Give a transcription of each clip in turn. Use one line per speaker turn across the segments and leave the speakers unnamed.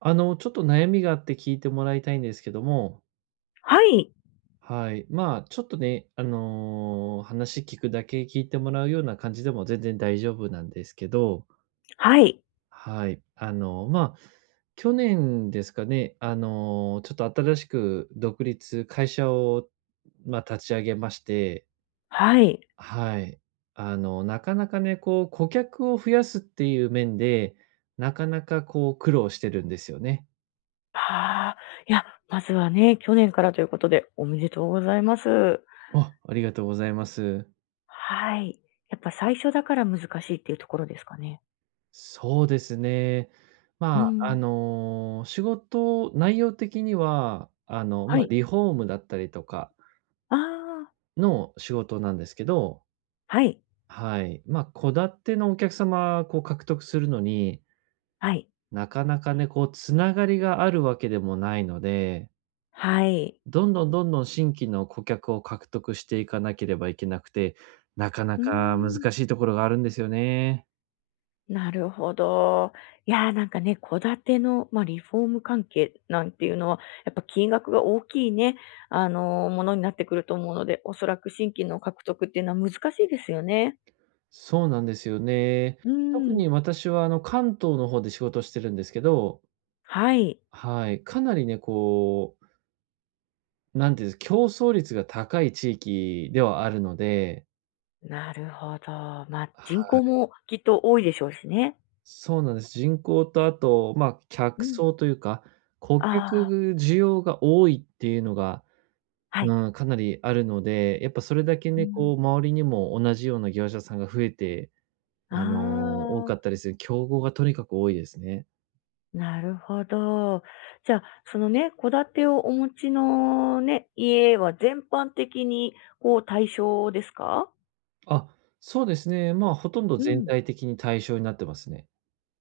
ちょっと悩みがあって聞いてもらいたいんですけども、
はい、
はい。まあ、ちょっとね、話聞くだけ聞いてもらうような感じでも全然大丈夫なんですけど、
はい、
はい。去年ですかね、ちょっと新しく独立、会社を、まあ、立ち上げまして、
はい。
はい。なかなかね、こう、顧客を増やすっていう面で、なかなかこう、苦労してるんですよね。
ああ、いや、まずはね、去年からということで、おめでとうございます。
あ、ありがとうございます。
はい。やっぱ最初だから難しいっていうところですかね。
そうですね。
う
まあ、
ん。
仕事内容的には、
は
まあ、
い。
リフォームだったりとか
ああ、
の仕事なんですけど、
はい、
はい。まあ、戸建てのお客様、こう獲得するのに、
はい、
なかなかね、こうつながりがあるわけでもないので、
はい。
どんどんどんどん新規の顧客を獲得していかなければいけなくて、なかな
うー
か難
ん、
しいところがあるんですよね。
なるほど。いやー、なんかね、戸建ての、まあ、リフォーム関係なんていうのは、やっぱ金額が大きいね、ものになってくると思うので、おそらく新規の獲得っていうのは難しいですよね。
そうなんですよね。
う
特
ーん。
に私は関東の方で仕事してるんですけど、
はい。
はい、かなりね、こう、なんていうんです、競争率が高い地域ではあるので、
なるほど。まあ、人
は
口
い、
もきっと多いでしょうしね。
そうなんです。人口とあと、まあ、
う
客
ん。
層というか、顧
ああ、
客需要が多いっていうのが、
はい。
うん、かなりあるので、やっぱそれだけ
う
ね、
ん。
こう、周りにも同じような業者さんが増えて、
あ
多
あ、
かったりする、競合がとにかく多いですね。
なるほど。じゃあ、そのね、戸建てをお持ちのね、家は全般的にこう対象ですか？
あ、そうですね。まあ、ほとんど
う
全
ん。
体的に対象になってますね。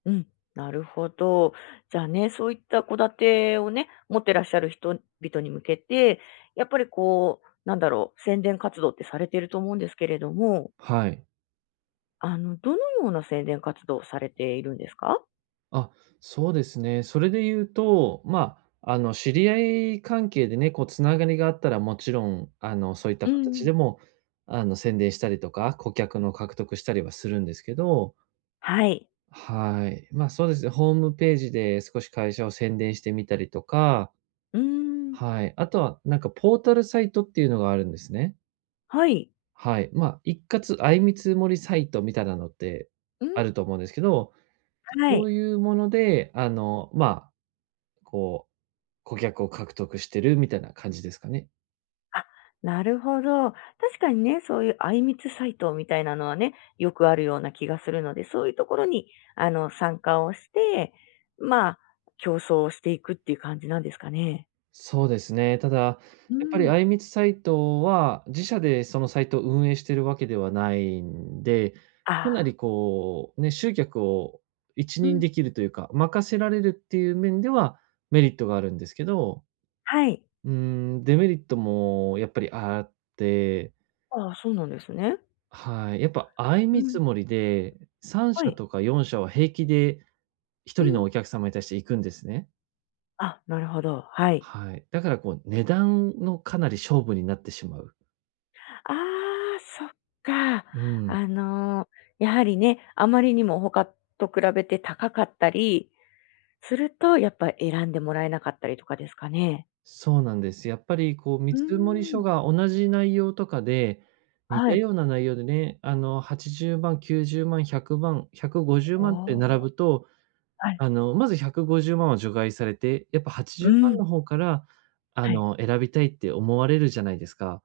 うん、なるほど。じゃあね、そういった戸建てをね、持ってらっしゃる人々に向けて、やっぱりこう、なんだろう、宣伝活動ってされてると思うんですけれども、
はい。
どのような宣伝活動をされているんですか？
あ、そうですね。それで言うと、まあ、知り合い関係でね、こうつながりがあったらもちろん、そういった
う
形
ん。
でも、宣伝したりとか、顧客の獲得したりはするんですけど、
はい。
はい。まあ、そうですね。ホームページで少し会社を宣伝してみたりとか、
うーん。
はい。あとは、なんかポータルサイトっていうのがあるんですね。
はい。
はい。まあ、一括相見積もりサイトみたいなのって
うん。
あると思うんですけど、
は
そう
い。
いうもので、こう、顧客を獲得してるみたいな感じですかね。
あ、なるほど。確かにね、そういうあいみつサイトみたいなのはね、よくあるような気がするので、そういうところに、参加をして、まあ、競争をしていくっていう感じなんですかね？
そうですね。ただ、
う
やっぱり
ん。
あいみつサイトは、自社でそのサイトを運営してるわけではないんで、かな
あ
りこう、ね、集客を一
う
任
ん。
できるというか、任せられるっていう面ではメリットがあるんですけど、
はい。
デメリットもやっぱりあって、
ああ、そうなんですね。
はい、やっぱ相
う
見
ん。
積もりで、
は
3社
い。
とか4社は平気で1
う
人の
ん。
お客様に対して行くんですね。
あ、なるほど、はい。
はい。だからこう値段のかなり勝負になってしまう。
ああ、そっか。
うん。
あの、やはりね、あまりにも他と比べて高かったりすると、やっぱ選んでもらえなかったりとかですかね？
そうなんです。やっぱりこう見
うー
積もり書
ん。
が同じ内容とかで、似
は
た
い。
ような内容でね、80万、90万、100万、150
お
万って並
お、
ぶと、
はい。
まず150万は除外されて、やっぱ80
う
万
ん、
の方から
はい。
選びたいって思われるじゃないですか。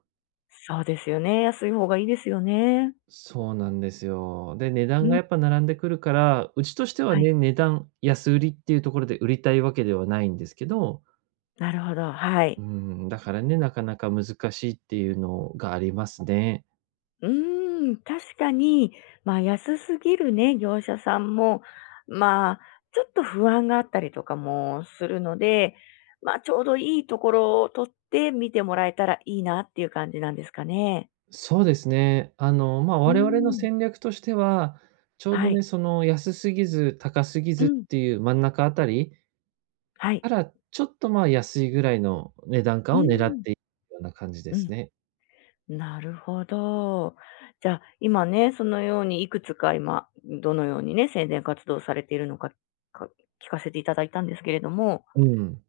そうですよね。安い方がいいですよね。
そうなんですよ。で、値
う
段が
ん。
やっぱ並んでくるから、うちとしては
はい、
ね、値段安売りっていうところで売りたいわけではないんですけど、
なるほど、はい。
うん、だからね、なかなか難しいっていうのがありますね。
うーん、確かに、まあ、安すぎるね、業者さんも、まあ、ちょっと不安があったりとかもするので、まあ、ちょうどいいところを取って見てもらえたらいいなっていう感じなんですかね。
そうですね。まあ、
う
我々の
ーん。
戦略としては、ちょう
は
どね、
い。
その安すぎず高すぎ
う
ずっ
ん。
ていう真ん中あたり
はい。
から、ちょっと、ま、安いぐらいの値段
う
感を狙っ
ーん。
ていくような感じで
うん。
すね。
なるほど。じゃあ、今ね、そのようにいくつか今、どのようにね、宣伝活動されているのか、か聞かせていただいたんですけれども、
うん、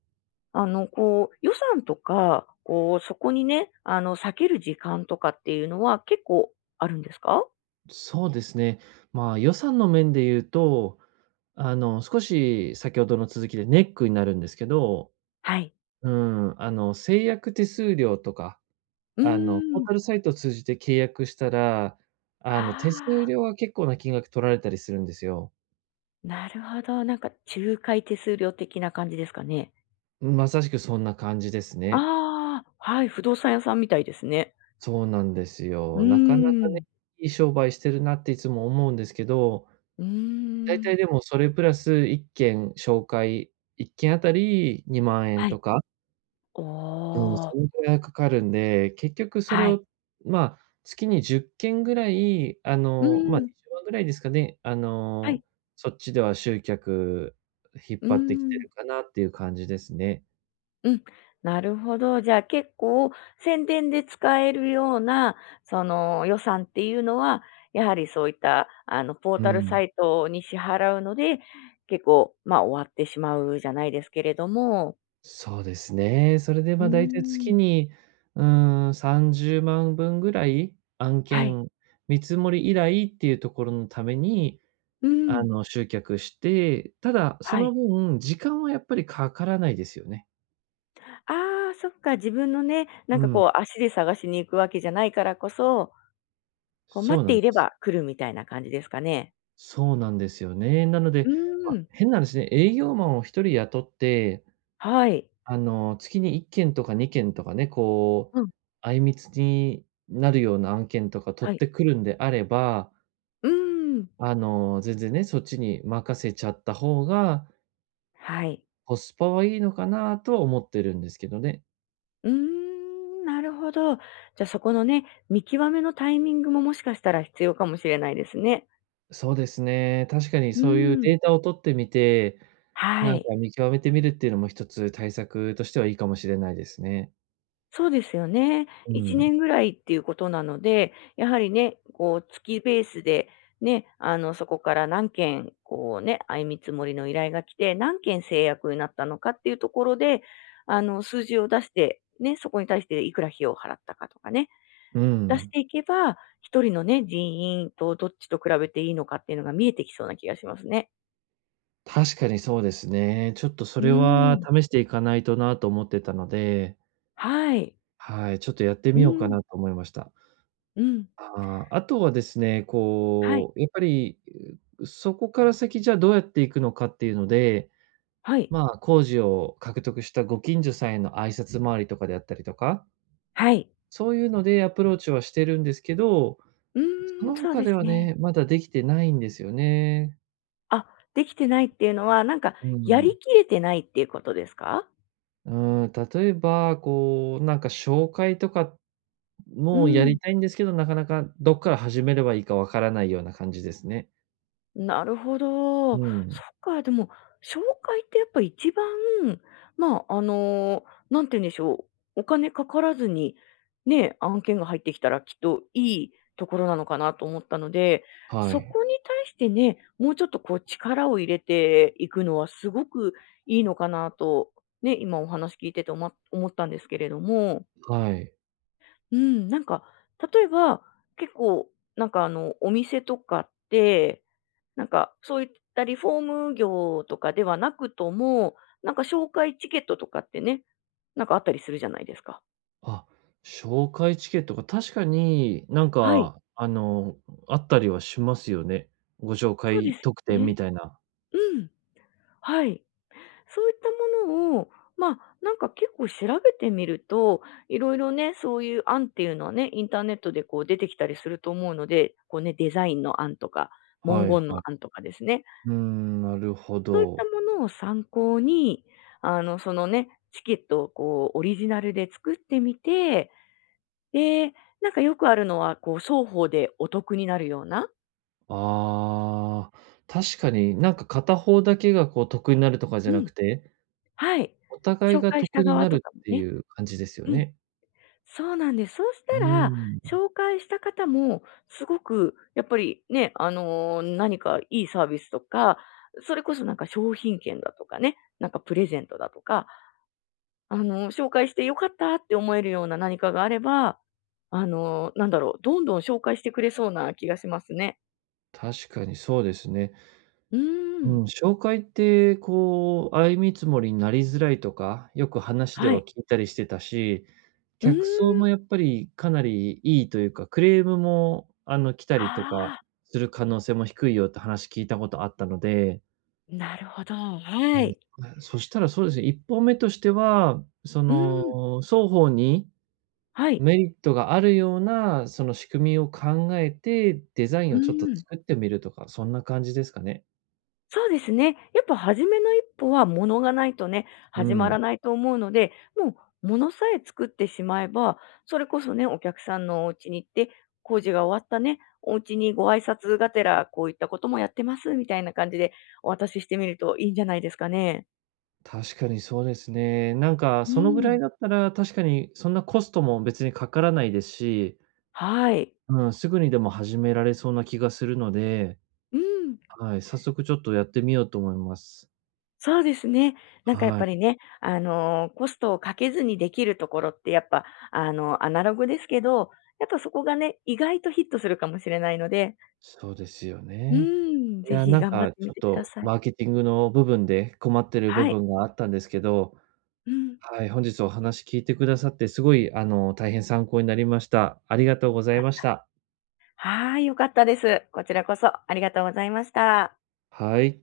あの、こう、予算とか、こう、そこにね、避ける時間とかっていうのは結構あるんですか？
そうですね。まあ、予算の面で言うと少し先ほどの続きでネックになるんですけど、
はい。
うん、制約手数料とか、
うー
ポー
ん。
タルサイトを通じて契約したら、手数
あ
料が結構な金額取られたりするんですよ。
あ、なるほど。なんか仲介手数料的な感じですかね？
まさしくそんな感じですね。
ああ、はい、不動産屋さんみたいですね。
そうなんです
う
よ。なかなか
ー
ね、
ん。
いい商売してるなっていつも思うんですけど、
うー
大
ん。
体でもそれプラス1件紹介1件あたり2万円
は
と
い。
か、うん、
おー
そのぐらいかかるんで、結局それ
はい。
を、まあ、月に10件ぐらい、
うー
まあ、
ん。
20万ぐらいですかね、
はい。
そっちでは集客引っ
うー
張ってきて
ん。
るかなっていう感じですね。
うん、なるほど。じゃあ結構宣伝で使えるような、その予算っていうのは、やはりそういった、ポー
う
タルサ
ん。
イトに支払うので、結構、ま、あ終わってしまうじゃないですけれども。
そうですね。それで、
うー
大体月
ん。
に、うー30万分ぐらい、案
はい。
件、見積もり依頼っていうところのために、
うーん。
集客して、ただ、そ
は
の
い。
分、時間はやっぱりかからないですよね。
ああ、そっか、自分のね、な
う
んか
ん。
こう足で探しに行くわけじゃないからこそ、こう
そ
待
う
っ
な
て
ん
い
で
れ
す。
ば来るみたいな感じですかね？
そうなんですよね。なの
う
で、ま
ー
あ、
ん。
変な話ね、営業マンを1人雇って、
はい。
月に1件とか2件とかね、こ
う
う、
ん。
あいみつになるような案件とか取
は
っ
い。
てくるんであれば、
うーん。
全然ね、そっちに任せちゃった方が、
はい。
コスパはいいのかなとは思ってるんですけどね。
うーん、なるほど。じゃ、あそこのね、見極めのタイミングももしかしたら必要かもしれないですね。
そうですね、確かに
う
そういう
ーん。
データを取ってみて、な
は
ん
い。
か見極めてみるっていうのも一つ対策としてはいいかもしれないですね。
そうですよね。
う
1
ん
年ぐらいっていうことなので、やはりね、こう月ベースでね、そこから何件こうね、相見積もりの依頼が来て、何件制約になったのかっていうところで、数字を出して、ね、そこに対していくら費用を払ったかとかね、
う
出し
ん、
ていけば、一人のね、人員とどっちと比べていいのかっていうのが見えてきそうな気がしますね。
確かにそうですね。ちょっとそ
う
れ
ー
は
ん。
試していかないとなと思ってたので、
はい。
はい、ちょっとやって
う
みようか
ん、
なと思いました。
うん。
あとはですね、
はい、
こう、やっぱり、そこから先じゃあどうやっていくのかっていうので、
はい、
まあ、工事を獲得したご近所さんへの挨拶回りとかであったりとか、
はい。
そういうのでアプローチはしてるんですけど、
う
そ
ーん。
の
そう
他
で
で
す
は
ね。
ね、まだできてないんですよね。
あ、できてないっていうのは、なんか
う
やり
ん。
きれてないっていうことですか？
うーん、例えば、こう、なんか紹介とか
う
もや
ん。
りたいんですけど、なかなかどっから始めればいいかわからないような感じですね。
なるほど。そっ
うん。
か、でも、紹介ってやっぱ一番、まあ、なんて言うんでしょう、お金かからずに、ね、案件が入ってきたらきっといいところなのかなと思ったので、
は
そ
い。
こに対してね、もうちょっとこう力を入れていくのはすごくいいのかなと、ね、今お話聞いてて思ったんですけれども、
はい。
うん、なんか、例えば、結構、なんかあの、お店とかって、なんか、そういったリフォーム業とかではなくとも、なんか紹介チケットとかってね、なんかあったりするじゃないですか。
あ、紹介チケットが確かになん
はい。
か、あったりはしますよね。ご紹
そうで
介
す
特典み
ね。
たいな。
うん。はい。そういったものを、まあ、なんか結構調べてみると、いろいろね、そういう案っていうのはね、インターネットでこう出てきたりすると思うので、こうね、デザインの案とか、
は
文
い
言の
はい。
案とかですね。
うーん、なるほ
そういった
ど。
ものを参考に、そのね、チケットをこう、オリジナルで作ってみて、で、なんかよくあるのは、こう、双方でお得になるような
ああ、確かになんか片方だけがこう得になるとかじ
う
ゃなく
ん。
て、
はい。
お互い
紹
が
介した
得に
側
な
と
る
か
っ
も
て
ね。
いう感じですよ
うん。
ね。
そうなんです。そうし
うー
たら、
ん、
紹介した方もすごくやっぱりね、何かいいサービスとか、それこそなんか商品券だとかね、なんかプレゼントだとか、紹介して良かったって思えるような何かがあれば、なんだろう、どんどん紹介してくれそうな気がしますね。
確かにそうですね。
うー
う
ん。
ん、紹介って、こう、相見積もりになりづらいとか、よく話で
は
は
い。
聞いたりしてたし、
うーん。
客層もやっぱりかなりいいというか、クレームも、来たりとか
ああ。
する可能性も低いよって話聞いたことあったので、
なるほど、は
は
い。
い、そしたらそうですね、一歩目としては、そ
うん、
の、双方に
はい。
メリットがあるような、その仕組みを考えて、デザイ
う
ンをちょっと
ん、
作ってみるとか、そんな感じですかね。
そうですね。やっぱ初めの一歩は物がないとね、
う
始ま
ん。
らないと思うので、もうもさえ作ってしまえば、それこそね、お客さんのお家に行って、工事が終わったね、お家にご挨拶がてら、こういったこともやってますみたいな感じでお渡ししてみるといいんじゃないですかね。
確かにそうですね。なんか、
う
そのぐら
ん、
いだったら、確かにそんなコストも別にかからないですし、
はい。
うん、すぐにでも始められそうな気がするので、
うん。
はい、早速ちょっとやってみようと思います。
そうですね。なんかやっ
は
ぱ
い、
りね、コストをかけずにできるところってやっぱ、アナログですけど、やっぱそこがね、意外とヒットするかもしれないので、
そうですよ
う
ね。
ーん、
い
ぜ
や、
ひ
なん
頑張っ
か
て
ち
み
ょっ
てくだ
と
さい。
マーケティングの部分で困ってる部
はい。
分があったんですけど、
うん。よ
はい、本日お話聞いてくださって、すごい、大変参考になりました。ありがとうござ
か
い
っ
まし
た。
た。
はーい、よかったです。こちらこそありがとうございました。
はい。